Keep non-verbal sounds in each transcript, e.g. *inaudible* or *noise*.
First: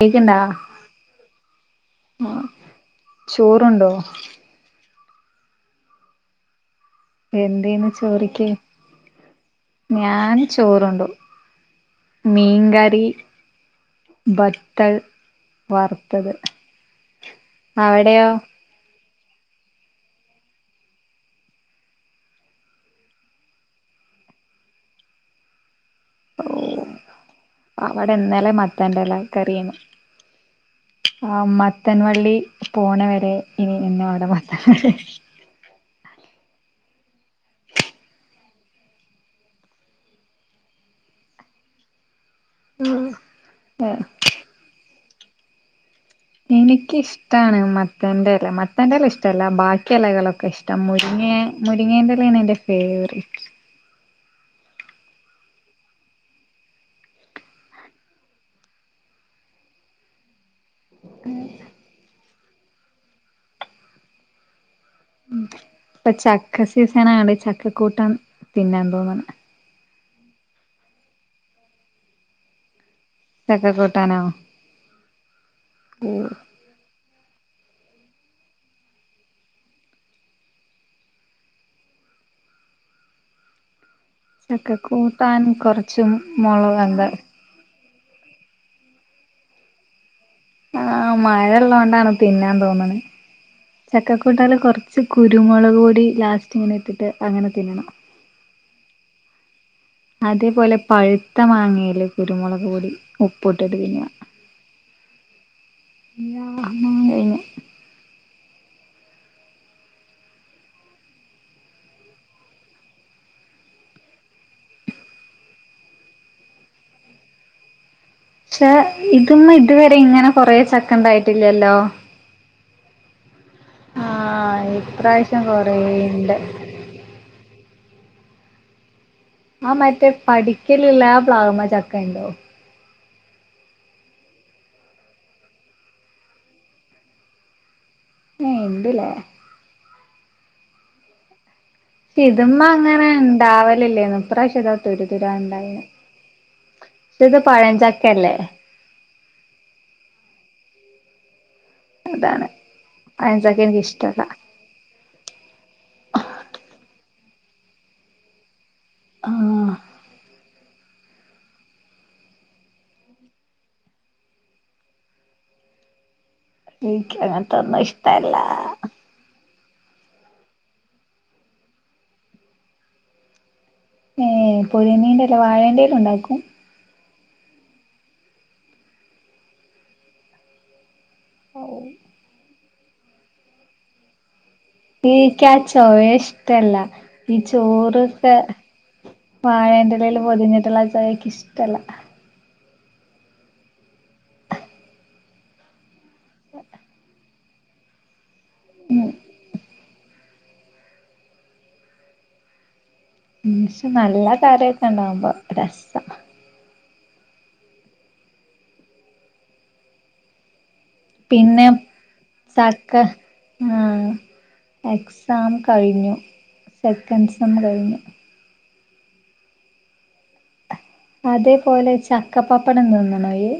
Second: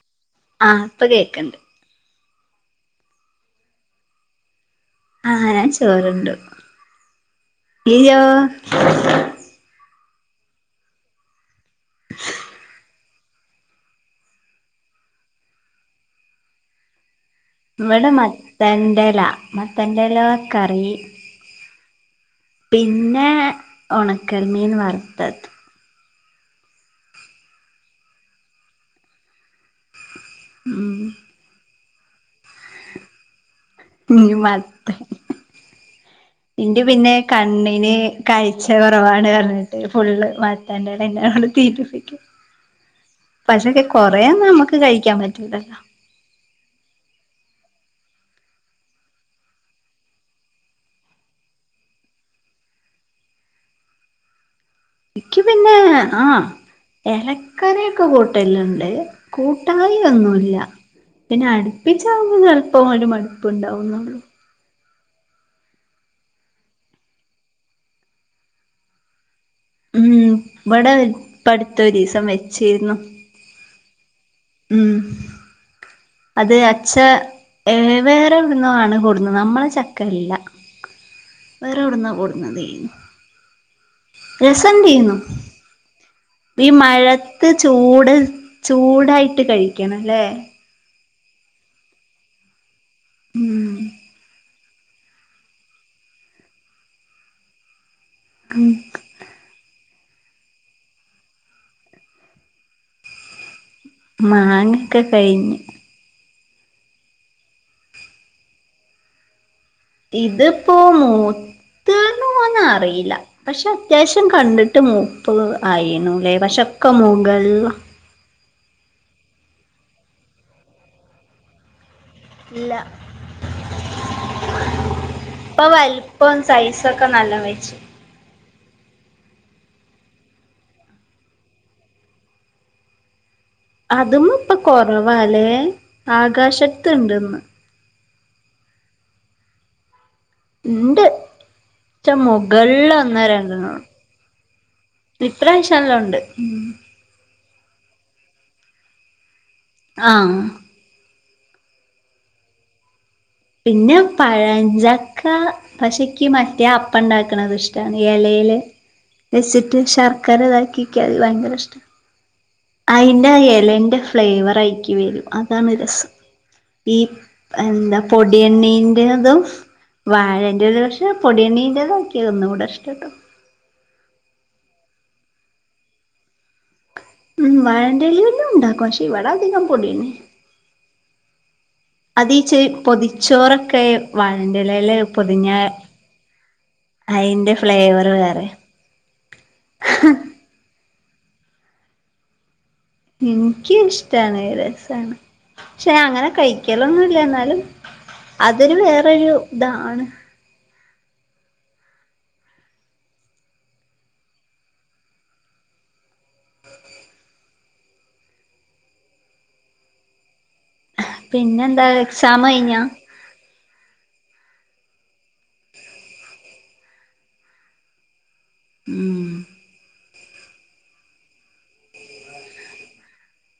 കേക്ക്ണ്ട? ആഹ് ഇപ്പ കേക്കണ്ട്. ആഹ് ചോറുണ്ടോ? ആഹ് ഞാൻ ചോറണ്ട് എന്തേന്ന് ഇയോ? ചോറിക്ക് ഞാൻ ചോറുണ്ടു മീൻകറി ബഡ്ക്കൽ വറുത്തത് ഇവിടെ അവിടെയോ മത്തന്റേ എല മത്തന്റേല കറി പിന്നെ ഉണക്കമീൻ വറത്തത്. ഓഹ് അവിടെ എന്നാലെ മത്താന്റെ ല കറിയണ്. ഉം ആഹ് മത്തൻവള്ളി പോണ വരെ ഇനി ഇന്നും അവിടെ നി മത്തൻ വള്ളി. മത്തെ *inaudible* ഇന്റെ പിന്നെ കണ്ണിന് കാഴ്ച കൊറവാണ് പറഞ്ഞിട്ട് ഫുള്ള് മ ത്തന്റെലഎന്നേണ്ട് തീറ്റിപ്പി *inaudible* പക്ഷെക്കെ കൊറേ ഒന്നു നമക്ക് കഴിക്കാൻ പറ്റുല്ലല്ലോ. എനിക്ക് ഇഷ് ത്താണ് മത്തന്റെ എല മത്തന്റല ഇഷ്ടല്ല ബാക്കി എലകളൊക്കെ ഇഷ്ടം മുരിങ്ങെ മുരിങ്ങേന്റെലയാണ് എന്റ ഫേറിറ്റ് ഇക്ക് പിന്നെ ആഹ് എലക്കറ്യാെക്കെ കൂട്ടല്ണ്ട് കൂട്ടായൊന്നു ഇല്ല. പിന്നെ അടുപ്പിച്ചാവുമ്പ ചെല്പം ഒരു മടുപ്പുണ്ടാവുംന്നുള്ളു. ഇപ്പൊ ചക്ക സീസനാണ് ചക്കക്കൂട്ടാൻ തിന്നാൻ തോന്ന്ണെ. ഉം ഇബടെ ഇപ്പ അട്ത്ത ഒരീസം വെച്ചിരുന്നു. ചക്ക കൂട്ടാനോ ഉം ഉം അത് അച്ച ഏ വേറെ എവിടുന്നോ ആണ് കൊടുന്നത് നമ്മളെ ചക്കെല്ല. വേറെ എവിടുന്നോ കൊടുന്നതേനി. ചക്ക കൂട്ടാൻ കൊറച്ചും *unintelligible* ഈ മഴത്ത് ചൂട് ചൂടായിട്ട് കഴിക്കണം ലെ ആഹ് മഴ ഇള്ളോണ്ടാണ് തിന്നാൻ തോന്ന്ണ് ഉം ചക്കക്കൂട്ടാല് കൊറ്ച്ച് കുരുമുളക് കൂടി ലാസ്റ്റ് ഇങ്ങനെ ഇട്ടിട്ട് അങ്ങനെ തിന്നണം. ഉം അതേപോലെ പഴുത്ത മാങ്ങേലെ കുരുമുളക് പൊടി ഉപ്പുട്ട് തിന്ന. മാങ്ങൊക്കെ കഴിഞ് കഴിഞ്ഞ്. ഇതിപ്പോ മൂത്ത് ന്ന് ന്നോന്നറീല്ല പക്ഷെ അത്യാവിശ്യം കണ്ടിട്ട് മുപ്പ് ആയിന്നുല്ലേ. പക്ഷെക്കെ മുൾള്. പക്ഷെ ഇതൊന്നും ഇതുവരെ ഇങ്ങനെ കൊറെ ചക്കണ്ടായിട്ടില്ലല്ലോ. ഇല്ല ആഹ് ഇപ്രാവശ്യം ഇപ്പ വലുപ്പോ കൊറേണ്ട് സൈസ് ഒക്കെ നല്ല വെച്ചു ആ മറ്റേ പഠിക്കലില്ല ആ പ്ലാവ്മ്മെ ചക്ക ഇണ്ടോ. അതിമ്മപ്പ കൊറവാലേ ആകാശത്ത് ഇണ്ട്ന്ന്. ഏഹ് ഇണ്ട്ലെ ഇണ്ട് റ്റ ഇത് മ്മ മുകളിൽ അങ്ങനെ ഒന്ന് രണ്ടെണ്ണം ഇണ്ടാവല് ല്ലേനു ഇപ്രാശ്യത തുര തുരാ ഇണ്ടായിന്. ഇപ്രാവശ്യല്ലാം ഉണ്ട് ഇത് പഴഞ്ചക്ക്യല്ലേ ആഹ് അതാണ് പഴഞ്ചക്ക എനിക്ക് പിന്ന്യാെ ഇഷ്ടല്ല പഴഞ്ച ക്ക പക്ഷേ ഇയ്ക്ക് മറ്റേ അപ്പ ഇണ്ടാക്ക്ണത് ഇഷ്ടാണ് എലയില്. ആഹ് വെച്ചിട്ട് ശർക്കര ഇതാക്കിക്കാ അത് ഭയങ്കര ഇഷ്ട അയിന്റെ എലേന്റെ ഫ്ലേവർ അയിക്ക്യ് വെരും അതാണ് രസം. ഇൻക്കങ്ങൻതൊന്നും ഇഷ്ട ഡീവനിംഗ് തും വാഴന്റേത് ഒരു പക്ഷെ പൊടിയണീന്റെ തക്ക്യ് ഒന്നും കൂടെ ഇഷ്ടട്ടോ. ഏഹ് പൊതിയനേന്റെത് വാഴേണ്ടേലും ഒണ്ടാക്കും. ഉം വാഴന്റെലേലും ഉണ്ടാക്കും. ക്ഷേ ഇവടെ അധികം പൊടിയന്നെ അതീച്ചെ പൊതിച്ചോറൊക്കെ വാഴന്റെലേലെ ഇനിക്ക ആ ചോയ ഇഷ്ടല്ല ഈ അയിന്റെ ഫ്ലേവർ ചോറൊക്കെ. വേറെ വാഴേന്റെലേൽ പൊതിഞ്ഞിട്ട്ള്ള ചൊയക്ക് ഇഷ്ടല്ല. ഇൻക്കിഷ്ടാണ് രസാണ്. പക്ഷെ ഞാൻ അങ്ങനെ കഴിക്കലൊന്നുല്ല ഇന്നാലും. അതൊരു ഉം വേറരു ഇതാണ്. ഉം നല്ല കറിയൊക്കെ ഇണ്ടാവുമ്പോ രസ. പിന്നെ പിന്നെന്താ എക്സാം കഴിഞ്ഞാ തക്ക ആഹ് എക്സാം കഴിഞ്ഞു സെക്കൻഡ് സം കഴിഞ്ഞു ഉം അതേപോലെ ചക്കപ്പപ്പടം തിന്നണോ യ്യ്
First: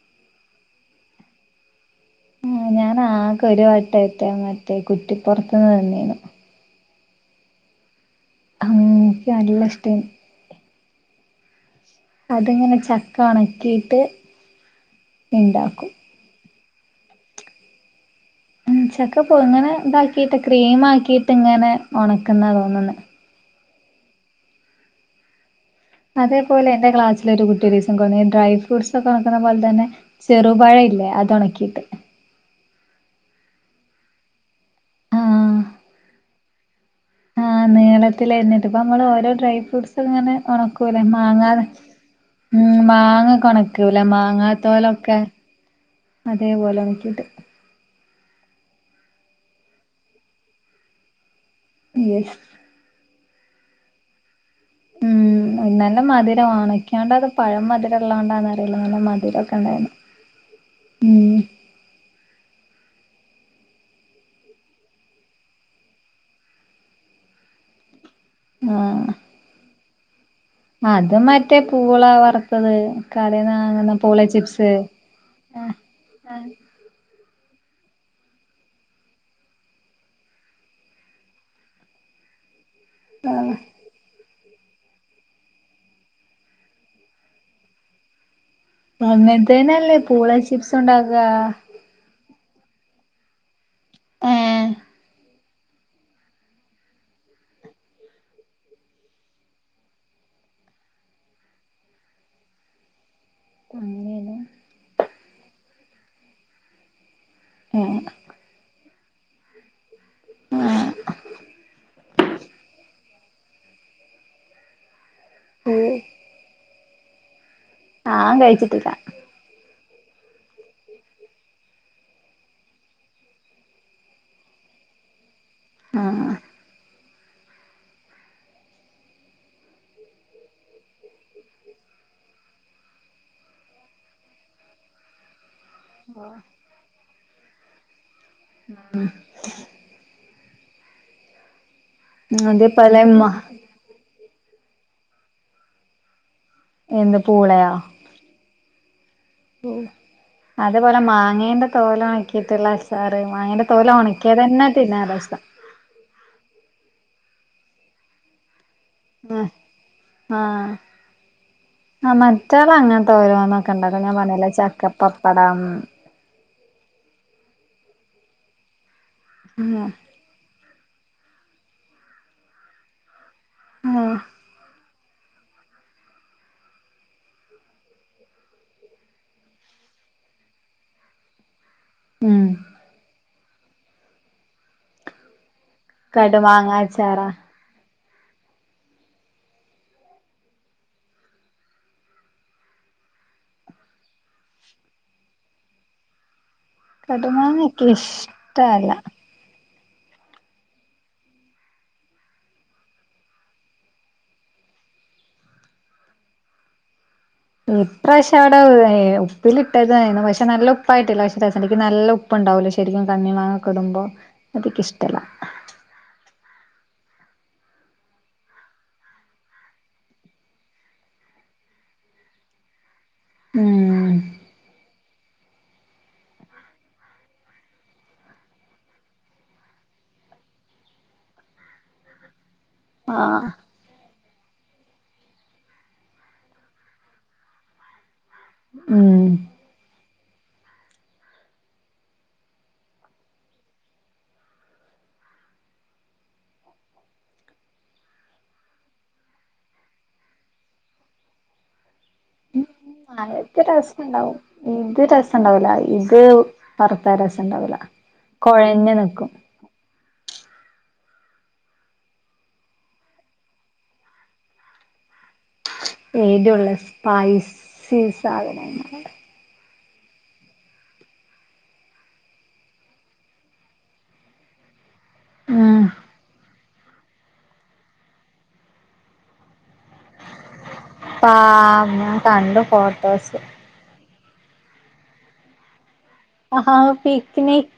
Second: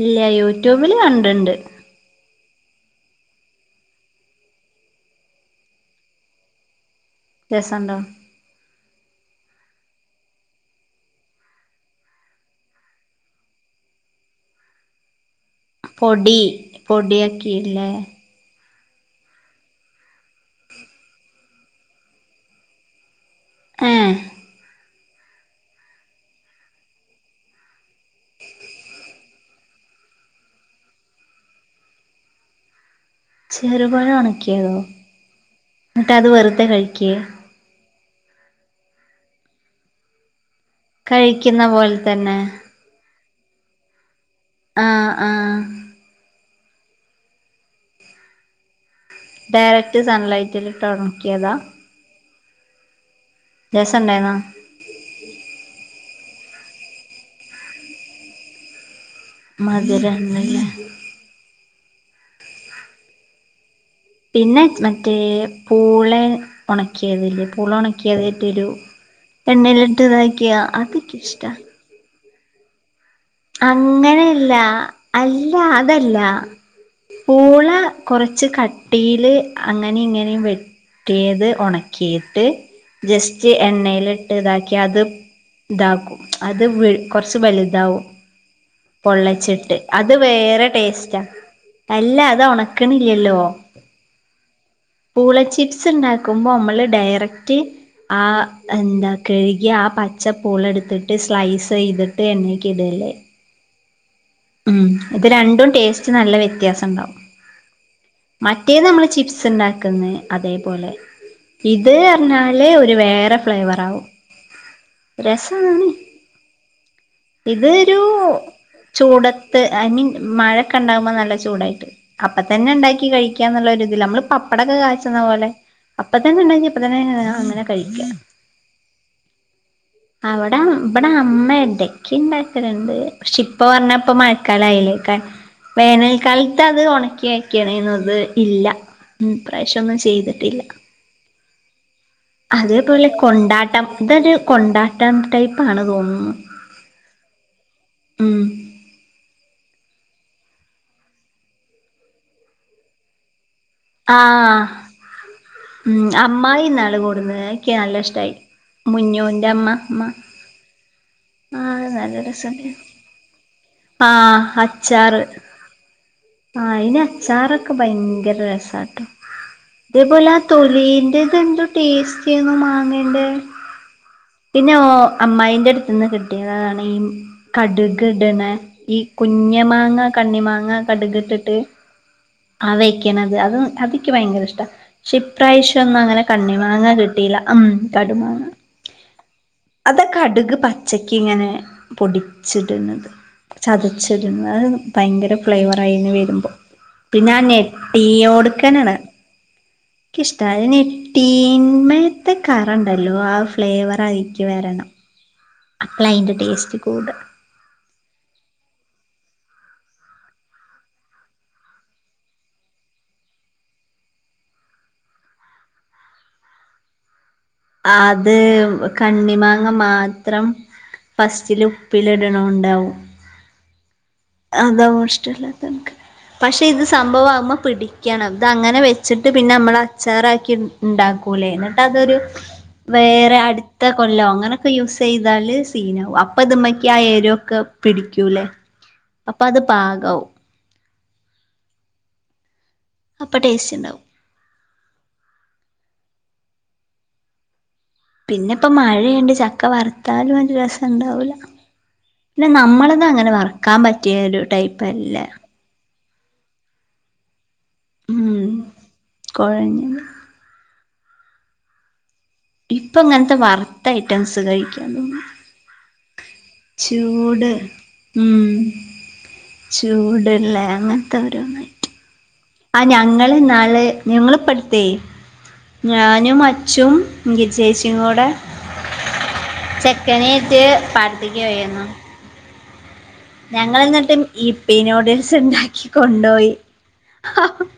ഇല്ല യൂട്യൂബില് കണ്ട്ണ്ട് ആഹ് ഞാൻ ആകെ ഒരു വട്ടറ്റെ മറ്റേ കുറ്റിപ്പൊറത്ത്ന്ന് തിന്നിനു രസണ്ടോ ഉം ഇന്ക്ക് നല്ല ഇഷ്ടായി അതിങ്ങനെ ചക്ക ഒണക്കിട്ട് ഇണ്ടാക്കും പൊടി പൊടിയക്കി യില്ലേ? ചക്ക പുയുങ്ങണ ഇതാക്കിട്ട് ക്രീം ആക്കിട്ട് ഇങ്ങനെ ഒണക്കുന്ന തോന്ന്ണ് ഉം അതേപോലെ എന്റെ ക്ലാസ്സില് ഒരു കുട്ടി ഒരീംസംകൊണ്ടന്നിന്നു ഈ ഡ്രൈ ഫ്രൂട്ട്സ് ഒക്കെ ഒണക്കണപോലെ തന്നെ ചെറുപഴംഇല്ലേ അത് ഉണക്കിട്ട് ചെറുപഴം ഉണക്കിയതോ ആഹ് എന്നിട്ട് അത് വെറുതെ കഴിക്കെ ആഹ് നീളത്തിലരിഞ്ഞിട്ട് ഇപ്പൊ നമ്മള് ഓരോ ഡ്രൈ ഫ്രൂട്ട്സ് ഇങ്ങനെ ഒണക്ക ലേ മാങ്ങാ കഴിക്കുന്ന പോലെ തന്നെ ഉംമാങ്ങ ഒക്കെ ഒണക്കൂലേമാങ്ങാ ആ തോലൊക്കെ ആ അതേപോലെ ഒണക്കിയിട്ട് ഡയറക്റ്റ് സൺലൈറ്റിലിട്ട് ഒണക്കിയതാ എസ് രസം ഇണ്ടായിന്നൊ ഉം നല്ല മധുരവാ ഉണക്കിയാണ്ട് അത് പഴം മധുര ഉള്ളതൊണ്ടാന്ന് അറിയില്ല നല്ല മതി രൊക്കെണ്ടായിരുന്നു. മധുരണ്ടല്ലേ ഉം പിന്നെ മറ്റേ പൂളെ ഒണക്കിയതില്ലേ പൂള ഒണക്കി ട്ടരു ആഹ് എണ്ണയിലിട്ട് ഇതാക്കിയാ അത് മറ്റേ പൂളാ വറുത്തത്. കടേന്ന് വാങ്ങുന്ന പൂള അങ്ങനെയല്ല ചിപ്സ് അല്ല ആഹ് അതല്ല. പൂള കൊറച്ച് കട്ടിയില് അങ്ങനെ ഇങ്ങനെയു വെ ട്ടിയത് ഒണക്കിയിട്ട് ജസ്റ്റ് ആഹ് എണ്ണയില് ഇതാക്കിയ അത് ഇതാക്കും അത് കൊറച്ച് വലുതാവും പൊള്ളച്ച്ട്ട് അങ്ങനത്തേനല്ലേ അത് പൂള വേറെ ചിപ്സ് ടേസ്റ്റാ ഉണ്ടാക്കുക അല്ല അത് ഒണക്ക്ണ്ല്ലല്ലോ? ഏഹ് പൂള ചിപ്സ് ഉണ്ടാക്കുമ്പോൾ നമ്മള് ഡയറക്റ്റ് ആഹ് എന്താ കഴുകി ആ പച്ചപ്പൂള എടുത്തിട്ട് സ്ലൈസ് ചെയ്തിട്ട് എണ്ണേക്ക് ഇടല്ലേ? അങ്ങനെ ല്ലേ ഉം ഇത് രണ്ടും ടേസ്റ്റ് നല്ല വ്യത്യാസം ഇണ്ടാവും. ഏഹ് മറ്റേത് നമ്മള് ചിപ്സ് ഇണ്ടാക്ക ന്നേ അതേപോലെ ഇത് പറഞ്ഞാല് ഒരു വേറെ ഫ്ലവറാവും രസാണ് ആഹ് ഇത് ഞാൻ കഴിച്ചിട്ടില്ല. ത്ത് ഐ മീൻ മഴൊക്കെ ഉണ്ടാകുമ്പോ നല്ല ചൂടായിട്ട് അപ്പൊ തന്നെ ഇണ്ടാക്കി കഴിക്കാന്നുള്ള ഇതില്നമ്മള് പപ്പടൊക്കെ കാച്ചുന്നപോലെ ആ അപ്പൊ തന്നെ ഉണ്ടാക്കി അപ്പ തന്നെ അങ്ങ കഴിക്കാം. അവിടെ ഇവിടെ അമ്മ ഇടയ്ക്ക് ഇണ്ടാക്കലാണ്ട് പക്ഷെ ഇപ്പ പറഞ്ഞപ്പ മഴക്കാലം ആയില്ലേ വേനൽക്കാലത്ത് അത് ഒണക്കി വയ്ക്കണേനു ഇത് ഇല്ല. ഉം ഇപ്രാവശ്യ ഒന്നും ചെയ്തിട്ടില്ല അതേപോലെ കൊണ്ടാട്ട ട്ടം ഇതൊരു കൊണ്ടാട്ടം ടൈപ്പാണ് തോന്നുന്നു. എന്ത് പൂളയോ? ഉം അതേപോലെ മാങ്ങേന്റെ തോല് ആക്കിയിട്ടുള്ള അച്ചാറ്. മാങ്ങേ തോല് ഉണക്കിയത് ആഹ് തന്നെ തിന്നാൻ രസ. ഉം അമ്മായി ഇന്നാള് കൂടുന്ന് എനിക്ക് നല്ല ഇഷ്ടമായി മുഞ്ഞുന്റെ അമ്മ അമ്മ. ആഹ് ആഹ് ആ നല്ല മറ്റാൾ രസണ്ടായിന്നു അങ്ങനത്തെ ഓരോന്നൊക്കെ ഉണ്ടാക്കും. ഞാൻ ആഹ് പറഞ്ഞില്ലേ. ചക്കപ്പപ്പടം ആ അയിന് അച്ചാറൊക്കെ ഭയങ്കര രസാട്ടോ. *unintelligible* ഇതേപോലെ ആ തൊലീന്റെ ഇതെന്തോ ടേസ്റ്റിയായിരുന്നു. മാങ്ങേ ന്റെ ആഹ് പിന്നെ ഓ അമ്മായിന്റെടുത്ത് നിന്ന് കിട്ടിയത്താണ്. കടുക് ഇട്ണെ ഈ കുഞ്ഞ്മാങ്ങ കണ്ണി മാങ്ങ കടുക് ഇട്ടിട്ട്. ഉം ആ വയ്ക്ക്ണത് അത് അതെനിക്ക് ഭയങ്കര ഇഷ്ടാണ് പക്ഷെപ്രാവശ്യന്നും അങ്ങനെ കണ്ണി മങ്ങ കടുമാങ്ങാച്ചാറാ കിട്ടിയില്ല. ഉം കടുമാങ്ങ അതൊ കടുക് പ ഉച്ചക്ക് ഇങ്ങനെ പൊടിച്ചിടുന്നത്. ചതച്ചിരുന്ന് ഭയങ്കര ഫ്ലേവർ ആയിന്ന് വരുമ്പോ. പിന്നെ ആ കടുമാങ്ങക്ക് ഇഷ്ടല്ല നൊടിയോടുക്കനൊആണ്. ക്ക്ഇഷ്ടണ് അ നൊടിന്മയത്തെ കറണ്ടല്ലോ ആ ഫ്ലേവർ അയിക്ക്ട്ട് വരണം. അപ്പളാ അതിൻ്റെ ടേസ്റ്റ് കൂടാ. ഇപ്രാവശ്യവിടെ ഉപ്പിലിട്ടതായിരുന്നു. പക്ഷെ നല്ല ഉപ്പായിട്ടില്ല അക്ഷദസക്ക് നല്ല ഉപ്പ ഉപ്പ് ഉണ്ടാവല്ലോ ശരിക്കും കണ്ണി മാങ്ങടുമ്പോ അതിനിക്ക് ഇഷ്ടല്ല. അത് കണ്ണി മാങ്ങ മാത്രം. ഫസ്റ്റില് ഉപ്പില് ഇടണണ്ടാവും ഉം അതവും ഷ്ടല്ല. തക് പക്ഷെ ഇത് സംഭവം തിമ്മേ പിടിക്കണം. ഇത് അങ്ങനെ വെച്ചിട്ട് പിന്നെ നമ്മൾ അച്ചാറാക്കി. ഉണ്ടാക്കൂലോ എന്നിട്ട് അതൊരു വേറെ ആഹ് അടു ത്ത കൊല്ലം അങ്ങനെയൊക്കെ യൂസ് ചെയ്താൽ സീനാകും അപ്പോം ഇത് മക്ക് ആ എരുക്കെ പിടിക്കൂല്ലേ. ഉം അപ്പൊ അത് പാകവും. അപ്പോ ടേസ്റ്റ്ണ്ടാവും. പിന്നെ ഇപ്പമഴയായൊണ്ട്. ചക്ക വറുത്താലും നല്യാരസണ്ടാവൂല്ല. പിന്നെ നമ്മൾ. ആത് രസണ്ടാവും ഇത് രസണ്ടാവല ഇത് വറുത്ത രസണ്ടാവൂല കുഴഞ്ഞ്നിക്കും. കുയഞ്ഞ് ഇപ്പോ ഇങ്ങനത്തെ വറുത്ത ഐറ്റംസ് കഴിക്കാ തോന്നുന്നു. എരുള്ള ചൂട് സ്പൈസി സാധനങ്ങൾ. ചൂടുള്ള അങ്ങനത്തെ ഓരോന്ന്. ആ ഞങ്ങള്ന്നാള് ഞങ്ങളിപ്പടുത്തെ ഉം ഞാനുഅച്ഛ ച്ചും ഗി ചേച്ചികൂടെ ചെക്കനേറ്റ്. പാ പാടത്തേക്ക് *unintelligible* കണ്ട് ഫോട്ടോസ്. ഞങ്ങളെന്നിട്ട് ഇപ്പിനൂഡിൽസ് ഉണ്ടാക്കി കൊണ്ടപോയി. ആഹാ പിക്നിക്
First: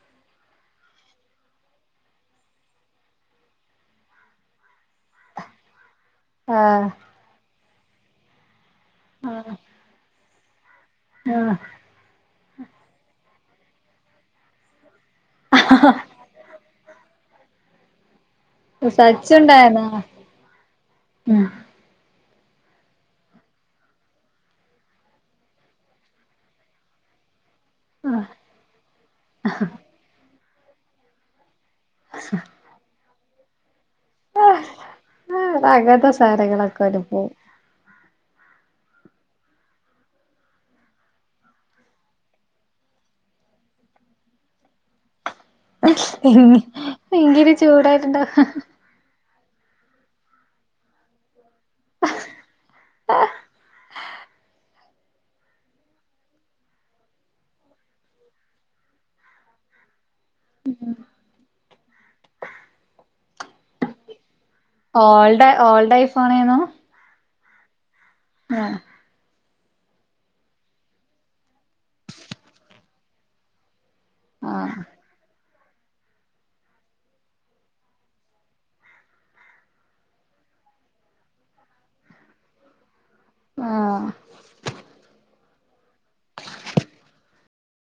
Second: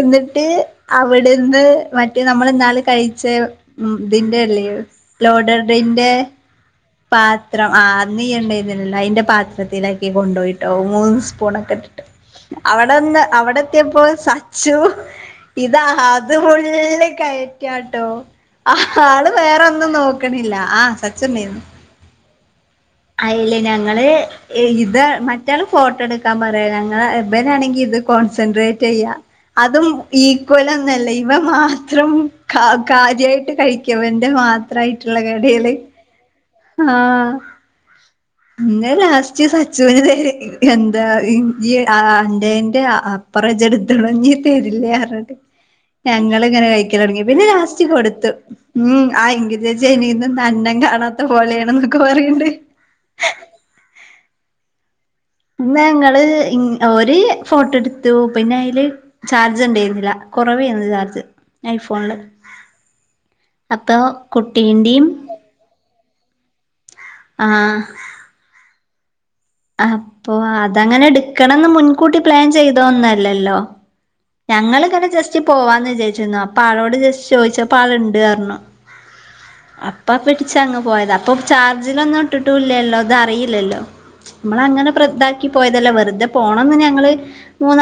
എന്നിട്ട് അവിടുന്ന് മറ്റേ നമ്മള്ന്നാള് കഴിച്ചേ ഉ ഇതിന്റെ അല്ലേ ലോഡറിന്റെ. ആഹ് പാത്രം ആ നീയ്യ്ഉണ്ടതിനല്ല അതിന്റെ പാത്രത്തിലാക്കി കൊണ്ടുപോയിട്ടോ. മൂന്ന് ആഹ് സ്പൂൺക്കെ ഇട്ട് അവിടെന്ന് അവിടെത്തിയപ്പോ സച്ചു ഇതാ ഫുള്ള്കയ്കട്ടോ? ആ ആള് സച്ചുണ്ടായിരുന്നോ വേറെന്നും നോക്കണില്ല ആ സച്ചു ഉം ടയിനു. യില്ലേ ഞങ്ങള് ഇത് മറ്റാള് ഫോട്ടോ എടുക്കാൻ പറയാ ഞങ്ങ നാണെങ്കി ഇത് ആഹ് കോൺസെൻട്രേറ്റ് ചെയ്യാ അതും ഈക്വല ഒന്നല്ല ഇവ മാത്രം കാര്യായിട്ട് കഴിക്കവന്റെ മാത്ര ആയിട്ടുള്ള കടിയൾ. അങ്ങനത്തെ സാധനങ്ങളൊക്കെ ഒരുപ്പോ ആഹ ഇന്നെ ലാസ്റ്റ് സച്ചുനരെ *unintelligible* എന്താ ഈ എന്റെന്റെ അപ്പുറ ചെടുത്തണ തരില്ല പറിഞ്ഞിട്ട് ഞങ്ങളിങ്ങനെ കഴിക്കല് തുടങ്ങി പിന്നെ ഭയങ്കര ലാസ്റ്റ്കൊടുത്തു. ചൂടായിട്ടുണ്ടാവും ഉം ആ എങ്കിൽ ചഎനിക്കും അന്നം കാണാത്തപോലെയണെന്നൊക്കെ പറയണ്ട്, ഇ ഞങ്ങള് ഒരു ഫോട്ടോ എടുത്തു പിന്നെ അതില് ചാർജ് ഉണ്ടായിരുന്നില്ല. കുറവായിരുന്നു ചാർജ് ഐഫോണിൽ അപ്പോ കുട്ടീന്റെയും ഓൾഡ് ഓൾഡ് ഐഫോണേന്നു ആഹ് ആഹ് അപ്പൊ അതങ്ങനെ എടുക്കണന്ന് മുൻകൂട്ടി പ്ലാൻ ചെയ്തോ ഒന്നുവല്ലല്ലോ ആഹ് ഞങ്ങളിങ്ങനെ ജസ്റ്റ് പോവാന്ന് വിചാച്ചിരുന്നു അപ്പൊ ആളോട് ജസ്റ്റ് ചോദിച്ചപ്പോ ആളുണ്ട് പറഞ്ഞു അപ്പ പിടിച്ചങ്ങ് പോയതാ അപ്പൊ ചാർജിലൊന്നും ഇട്ടിട്ടൂയില്ലല്ലോ ഇത് അറിയി ആഹ് നങ്ങളിങ്ങനെ പ്രഥാക്കി പോയതല്ല വെറുതെ പോണം ഞങ്ങള്,